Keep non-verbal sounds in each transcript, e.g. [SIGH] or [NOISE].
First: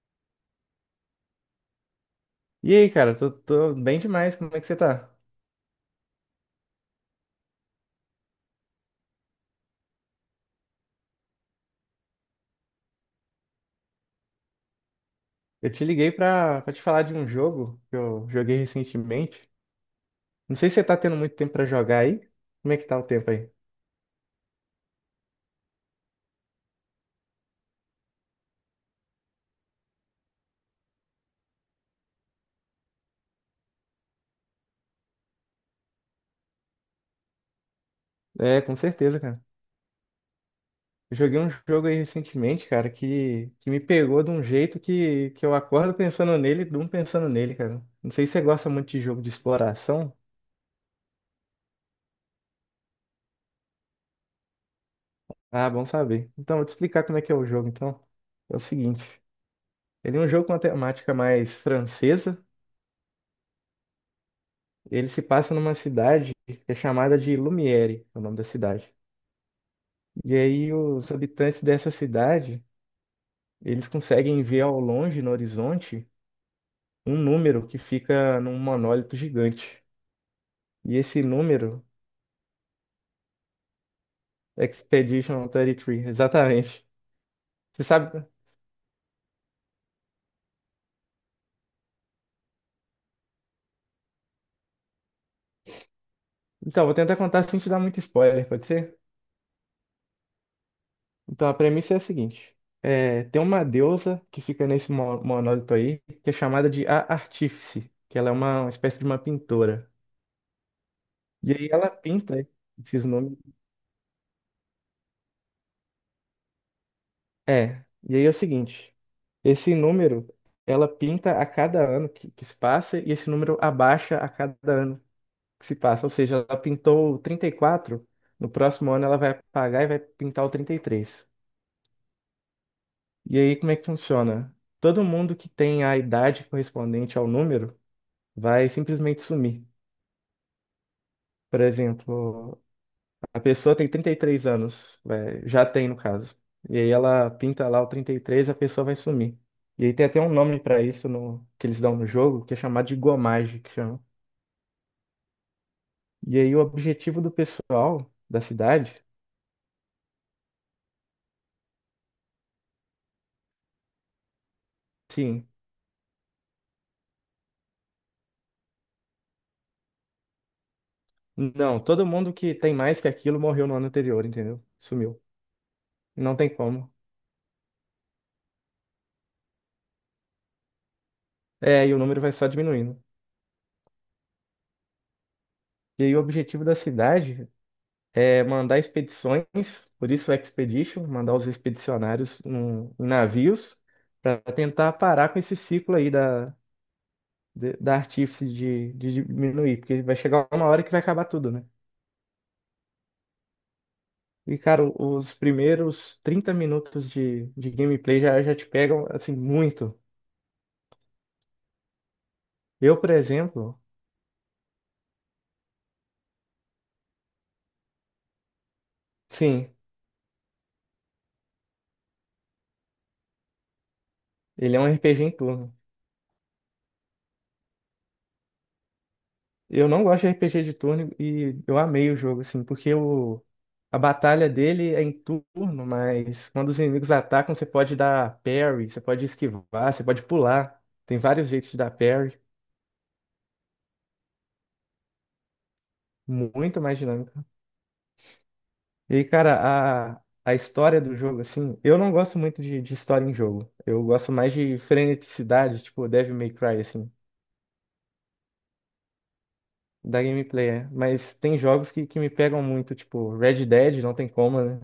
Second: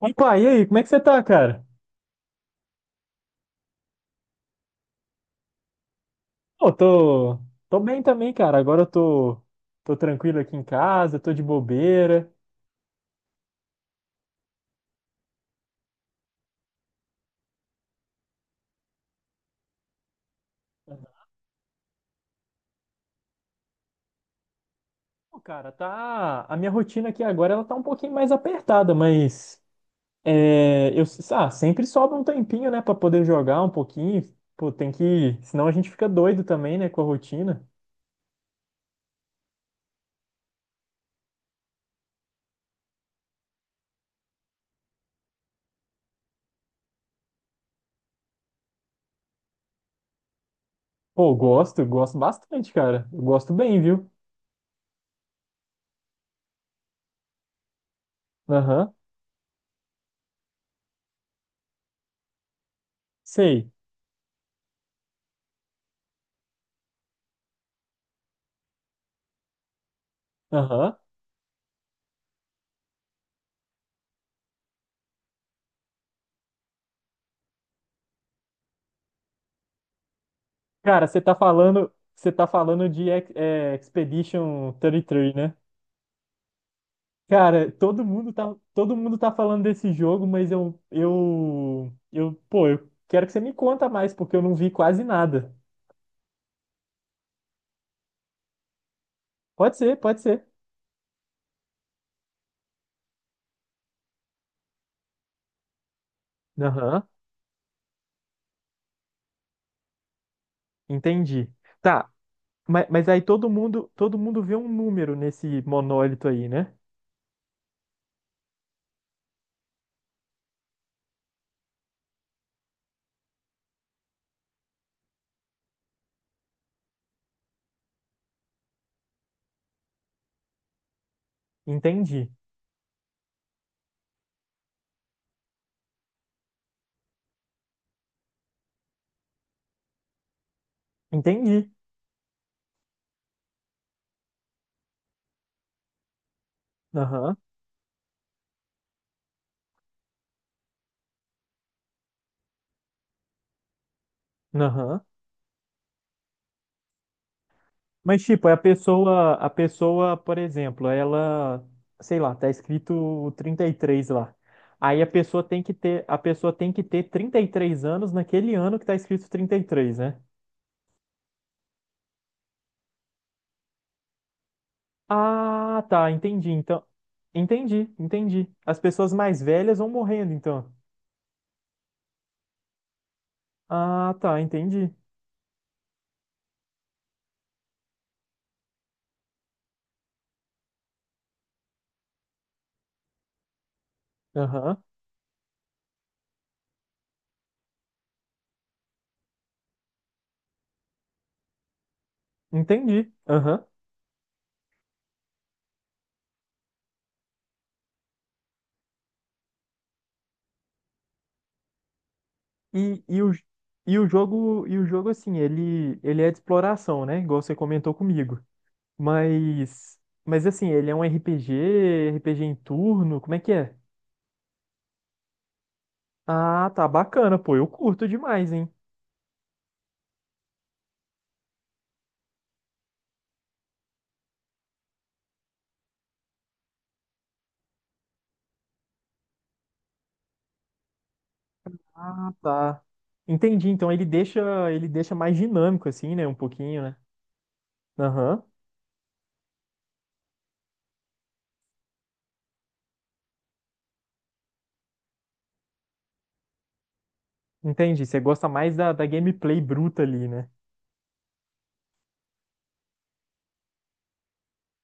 Opa, e aí, como é que você tá, cara? E aí, cara, tô bem demais, como é que você tá? Pô, tô bem também, cara. Agora eu tô tranquilo aqui em casa, tô de bobeira. Eu te liguei pra te falar de um jogo que eu joguei recentemente. Não sei se você tá tendo muito tempo pra jogar aí. Como é que tá o tempo aí? Pô, cara, tá. A minha rotina aqui agora ela tá um pouquinho mais apertada, mas é, eu, sempre sobra um tempinho, né, pra poder jogar um pouquinho. Pô, tem que. Senão a gente fica doido também, né, com a rotina. É, com certeza, cara. Eu joguei um jogo aí recentemente, cara, que me pegou de um jeito que eu acordo pensando nele e durmo pensando nele, cara. Não sei se você gosta muito de jogo de exploração. Pô, gosto bastante, cara. Eu gosto bem, viu? Ah, bom saber. Então, vou te explicar como é que é o jogo, então. É o Aham, seguinte, ele é um jogo com uma temática mais francesa. sei. Ele se passa numa cidade que é chamada de Lumiere, é o nome da cidade. E aí Aham. os habitantes dessa cidade, eles conseguem ver ao longe, no horizonte, um número que fica num monólito gigante. E Cara, você esse tá número, falando, você tá falando de Expedition Expedition 33, né? 33, exatamente. Cara, Você todo sabe? mundo tá, todo mundo tá falando desse jogo, mas pô, eu quero que você me conta mais, porque eu não vi quase nada. Então, vou tentar contar sem te dar muito spoiler, pode ser? Pode ser, pode ser. Então, a premissa é a seguinte. É, tem uma deusa que fica nesse monólito aí, que é chamada de A Aham, Artífice, que ela é uma espécie de uma pintora. entendi. E aí ela Tá, pinta mas, esses mas aí números. todo mundo vê um número nesse monólito aí, né? É, e aí é o seguinte, esse número, ela pinta a cada ano que se passa e esse número abaixa a cada ano que se passa. Ou seja, ela pintou o 34, no próximo ano ela vai apagar e vai pintar o 33. E três. Entendi, E aí como é que funciona? Todo mundo que tem a idade correspondente ao número vai simplesmente sumir. Por entendi. exemplo, a pessoa tem 33 anos, já tem no caso. E aí ela Aham, pinta lá o 33, a pessoa vai sumir. E aí tem até um nome pra isso que eles dão no jogo, que é chamado de gomagem, que chama. aham. E aí o objetivo do pessoal Mas, da tipo, é a cidade, pessoa, a pessoa, por exemplo, ela, sei lá, tá escrito 33 lá. Aí a pessoa sim, tem que ter, a pessoa tem que ter 33 anos naquele ano que tá escrito 33, né? não, todo mundo que tem mais que aquilo morreu no ano anterior, entendeu? Sumiu. Ah, tá, Não entendi. tem Então, como. entendi, entendi. As pessoas mais velhas vão morrendo, então. É, e o número vai só diminuindo. Ah, tá, entendi. E aí o objetivo da cidade é mandar expedições, por isso expedition, mandar os expedicionários em navios para Aham, tentar parar com esse ciclo aí da artífice de diminuir, porque vai chegar uma hora que vai acabar tudo, né? entendi. Aham. E, cara, os primeiros 30 minutos de gameplay já te pegam, assim, muito. Eu, E, por e o, exemplo, e o jogo assim, ele é de exploração, né? Igual você comentou comigo. sim, Mas assim, ele é um RPG em turno, como é que é? ele é um RPG em turno. Ah, tá bacana, pô, eu curto demais, hein? Eu não gosto de RPG de turno e eu amei o jogo, assim, porque a batalha dele é em turno, mas quando os inimigos atacam, você pode dar parry, você pode esquivar, você pode pular. Tem vários jeitos de dar Ah, parry, tá. Entendi, então ele deixa mais dinâmico assim, né, um muito pouquinho, né? mais dinâmico. Aham. E, cara, a história do jogo, assim, eu não gosto muito de história em jogo. Eu gosto mais de freneticidade, tipo Devil May Cry, assim, Entendi, você gosta mais da gameplay bruta da ali, né? gameplay, é. Mas tem jogos que me pegam muito, tipo Red Dead, não tem como, né?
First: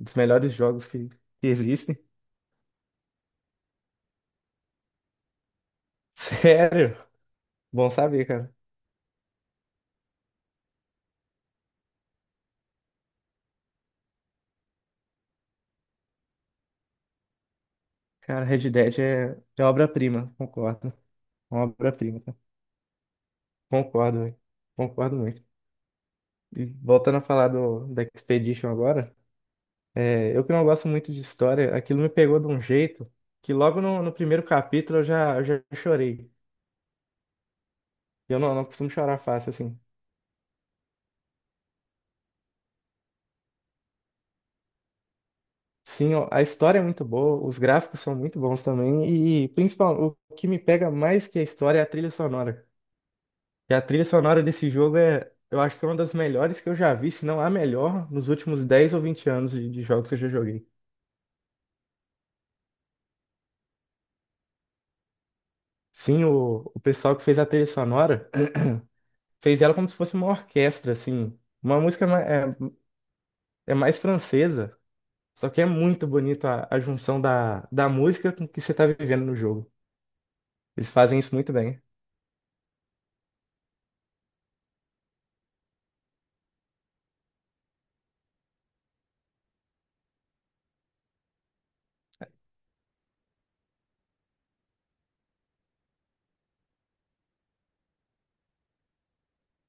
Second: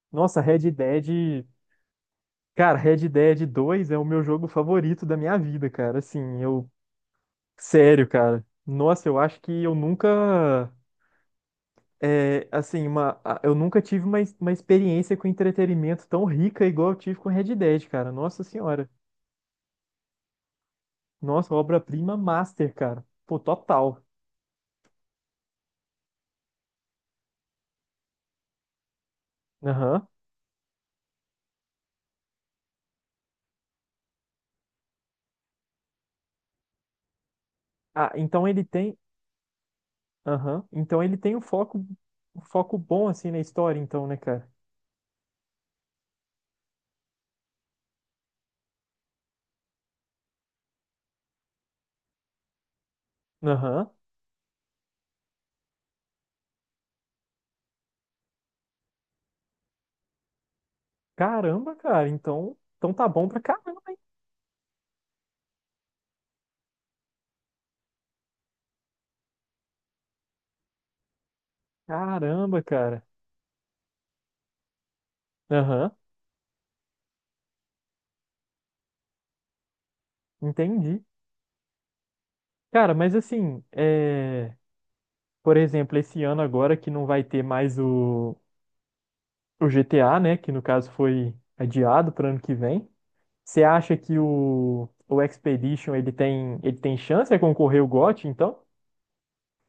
Um dos Nossa, melhores Red jogos que Dead, que existem. cara, Red Dead 2 é o meu jogo favorito da minha vida, cara. Assim, eu, Sério? Bom sério, saber, cara. cara. Nossa, eu acho que eu nunca. É, assim, eu nunca tive uma experiência com entretenimento tão rica igual eu tive com Red Dead, cara. Nossa Cara, Red senhora. Dead é obra-prima, concordo. É Nossa, uma obra-prima obra-prima, cara. master, cara. Pô, total. Concordo, velho. Concordo muito. E voltando a falar do, da Expedition agora, Aham. é, eu que não gosto muito de história, aquilo me pegou de um jeito que logo no primeiro capítulo eu já chorei. Ah, E eu então não, ele não costumo tem. chorar fácil, assim. Aham. Então ele tem um foco bom, assim, na história, então, né, cara? Sim, ó, a história é muito boa, os gráficos são muito bons também, e principalmente o que me pega mais que a história é a trilha sonora. E a Aham. trilha sonora desse jogo é, eu acho que é uma das melhores que eu já vi, se não a melhor, nos últimos 10 ou 20 anos de jogos que eu já joguei. Caramba, cara. Então tá bom pra caramba, hein? Sim, o pessoal que fez a trilha sonora [CLEARS THROAT] fez ela como se fosse uma orquestra, assim. É, Caramba, cara. é mais francesa, só que é Aham. muito bonito a junção da música com o que você tá vivendo no jogo. Eles Entendi. fazem isso muito bem. Cara, mas assim, por exemplo, esse ano agora que não vai ter mais o GTA, né, que no caso foi adiado para ano que vem. Você acha que o Expedition ele tem chance de concorrer ao GOT, então?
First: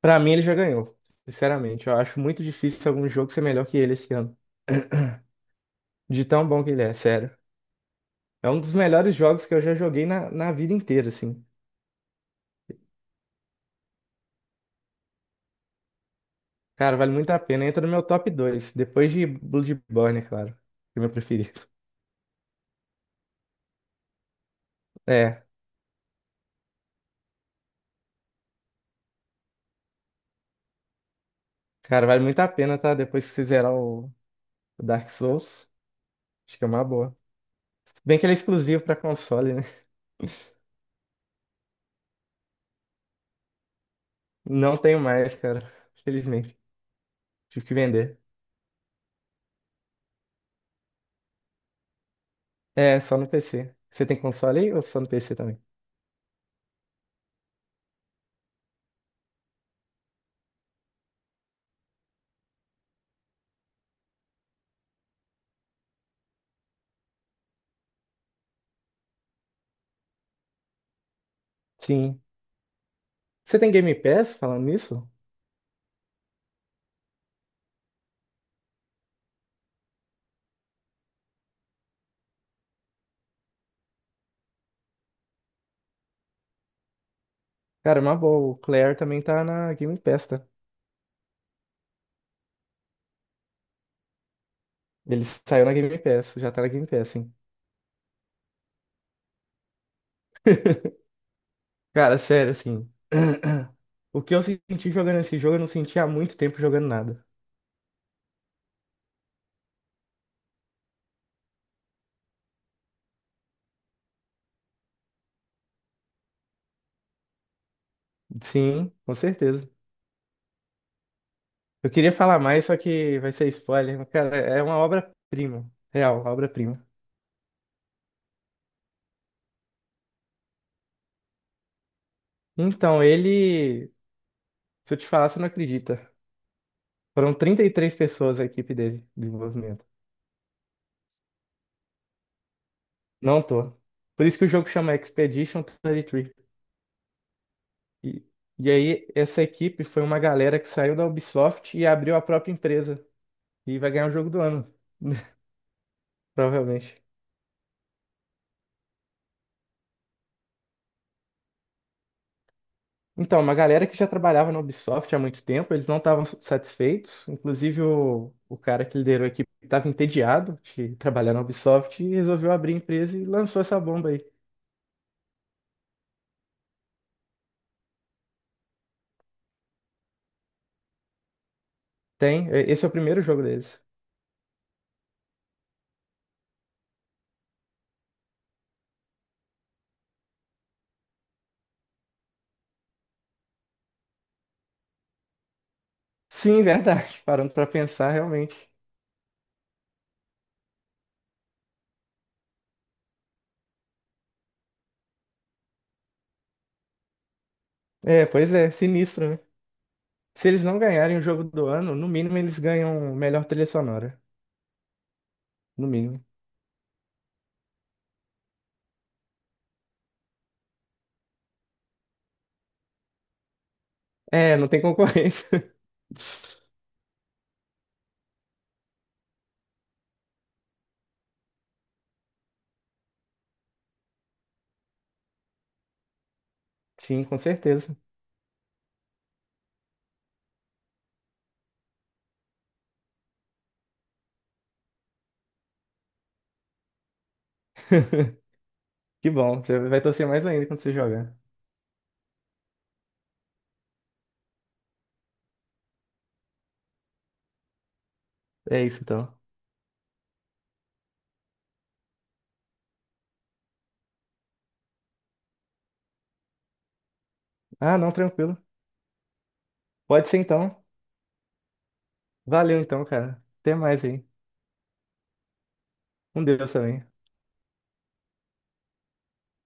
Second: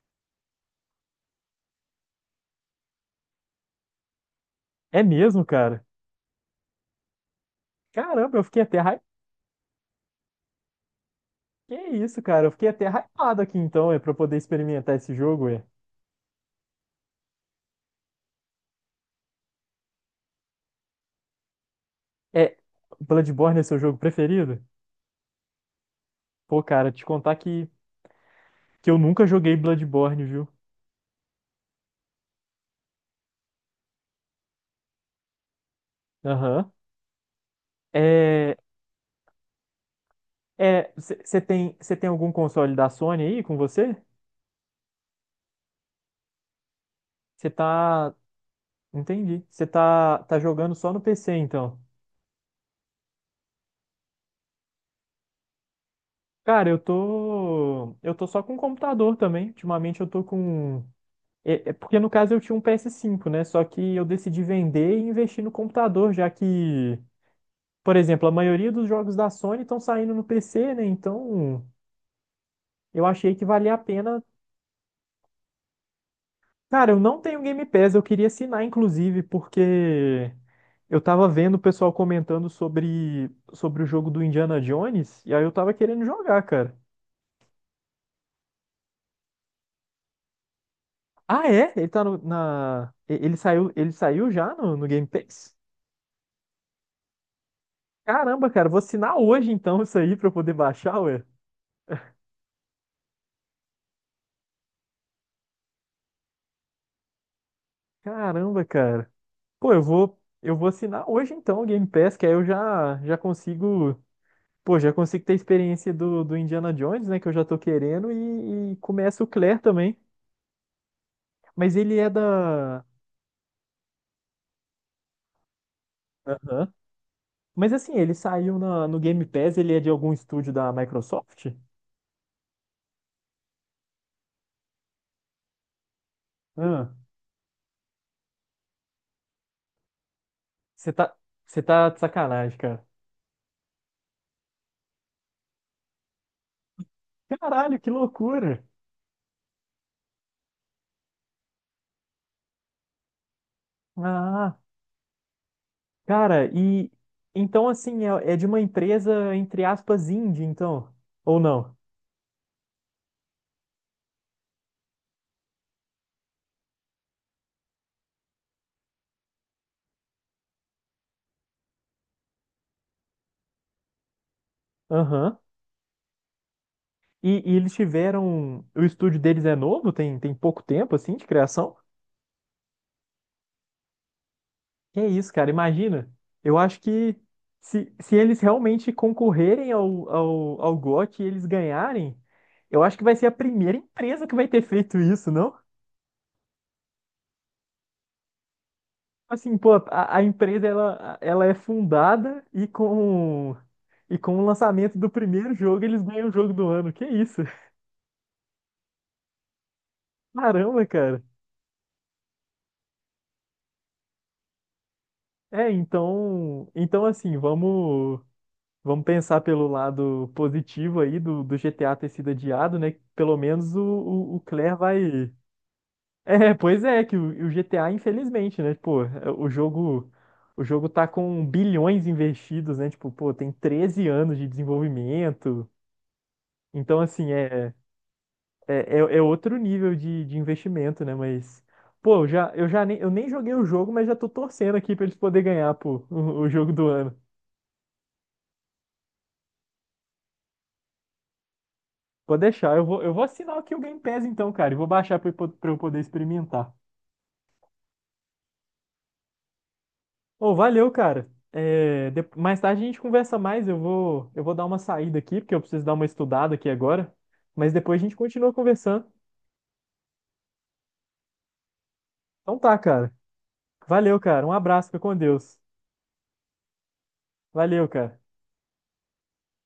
Pra mim, ele já ganhou, sinceramente. Eu acho muito difícil algum jogo ser melhor que ele esse ano. É mesmo, cara. De tão bom que ele é, sério. Caramba, eu É um fiquei dos até hype. melhores jogos que eu já joguei na vida inteira, assim. Que isso, cara? Eu fiquei até hypado aqui então, é para poder experimentar esse jogo. Cara, vale muito a pena. Entra no meu top 2, depois de Bloodborne, é claro, que é o meu preferido. [LAUGHS] É Bloodborne é seu jogo preferido? É, Pô, cara, te contar que eu nunca joguei Bloodborne, viu? cara, vale muito a pena, tá? Depois que você zerar o Dark Souls, acho que é Aham. uma boa. Bem que ele é É, exclusivo pra console, né? [LAUGHS] Você tem algum console da Sony aí com você? Não tenho mais, cara. Felizmente. Você Tive que tá. vender. Entendi. Você tá jogando só no PC, então. É, só no PC. Você tem console aí ou só no PC também? Cara, eu tô. Eu tô só com computador também. Ultimamente eu tô com. É porque no caso eu tinha um PS5, né? Só que eu decidi vender e investir no computador, já que, por exemplo, a maioria dos jogos da Sony estão saindo no PC, né? Então Sim. eu achei que Você tem valia a Game pena. Pass falando nisso? Cara, eu não tenho Game Pass, eu queria assinar, inclusive, porque eu tava vendo o pessoal comentando sobre o jogo do Indiana Jones, e aí eu tava querendo jogar, cara. Cara, é uma boa. O Claire também tá na Game Pass, tá? Ah, é? Ele tá no, na. E- Ele saiu já no Game Ele Pass? saiu na Game Pass, já tá na Game Pass, hein? Caramba, cara, vou assinar hoje então isso aí pra eu poder baixar, [LAUGHS] ué. Cara, sério, assim. [CLEARS THROAT] O que eu senti jogando esse jogo, eu não senti há muito tempo jogando nada. Caramba, cara. Pô, eu vou assinar hoje então o Game Pass, que aí eu já consigo. Pô, já consigo ter a experiência do Indiana Jones, né? Que eu já tô querendo, e Sim, com começa o Claire certeza. também. Mas Eu ele é queria falar mais, só da. que vai ser spoiler. Mas, cara, é uma obra-prima. Real, uma Aham. obra-prima. Mas assim, ele saiu no Game Pass, ele é de algum estúdio da Microsoft? Então, ele. Se eu te falar, você não acredita. Ah, Foram 33 pessoas a equipe dele, de desenvolvimento. você tá, você tá de sacanagem, cara. Não tô. Por isso que o jogo chama Expedition 33. E, Caralho, que três. Loucura! E aí, essa equipe foi uma galera que saiu da Ubisoft e abriu a própria empresa. E vai ganhar o jogo do Ah, ano, cara, e provavelmente. então assim, é de uma empresa, entre aspas, indie, então, ou não? Então, uma galera que já trabalhava na Ubisoft há muito tempo, eles não estavam satisfeitos. Inclusive, o cara que liderou a equipe estava entediado de trabalhar na Ubisoft e resolveu abrir a empresa e lançou essa bomba aí. Aham. E eles tiveram. O estúdio deles é novo, tem pouco tempo, assim, de criação. Tem, esse é o primeiro jogo deles. Que é isso, cara, imagina. Eu acho que se eles realmente concorrerem ao GOT e eles ganharem, eu acho que vai ser a primeira empresa que vai ter feito isso, não? Sim, verdade. [LAUGHS] Parando pra pensar, realmente. Assim, pô, a empresa ela é fundada e com o lançamento do primeiro jogo eles ganham o jogo do ano. Que isso? É, pois é, sinistro, né? [LAUGHS] Se eles não Caramba, ganharem cara. o jogo do ano, no mínimo eles ganham melhor trilha sonora. É, No mínimo. então assim, vamos pensar pelo lado positivo aí do GTA ter sido adiado, né? Pelo menos o É, não Claire tem vai. [LAUGHS] concorrência. [LAUGHS] É, pois é, que o GTA, infelizmente, né? Pô, é, o jogo tá com bilhões investidos, né? Tipo, pô, tem 13 anos de desenvolvimento. Então, Sim, assim, com é. certeza. É outro nível de investimento, né? Mas, pô, eu nem joguei o jogo, mas já tô torcendo aqui pra eles poderem ganhar, pô, o jogo do ano. [LAUGHS] Que bom, você vai torcer mais ainda quando você jogar. Pode deixar, eu vou assinar aqui o Game Pass então, cara, e vou baixar pra, pra eu poder experimentar. É isso então. Ô, valeu, cara. É, mais tarde a gente conversa mais, eu vou dar uma saída aqui, porque eu preciso dar uma estudada aqui agora. Mas Ah, depois a não, gente continua tranquilo. conversando. Pode ser então. Então tá, Valeu então, cara. cara. Até mais Valeu, aí. cara. Um abraço, fica com Deus. Com Deus também. Valeu, cara.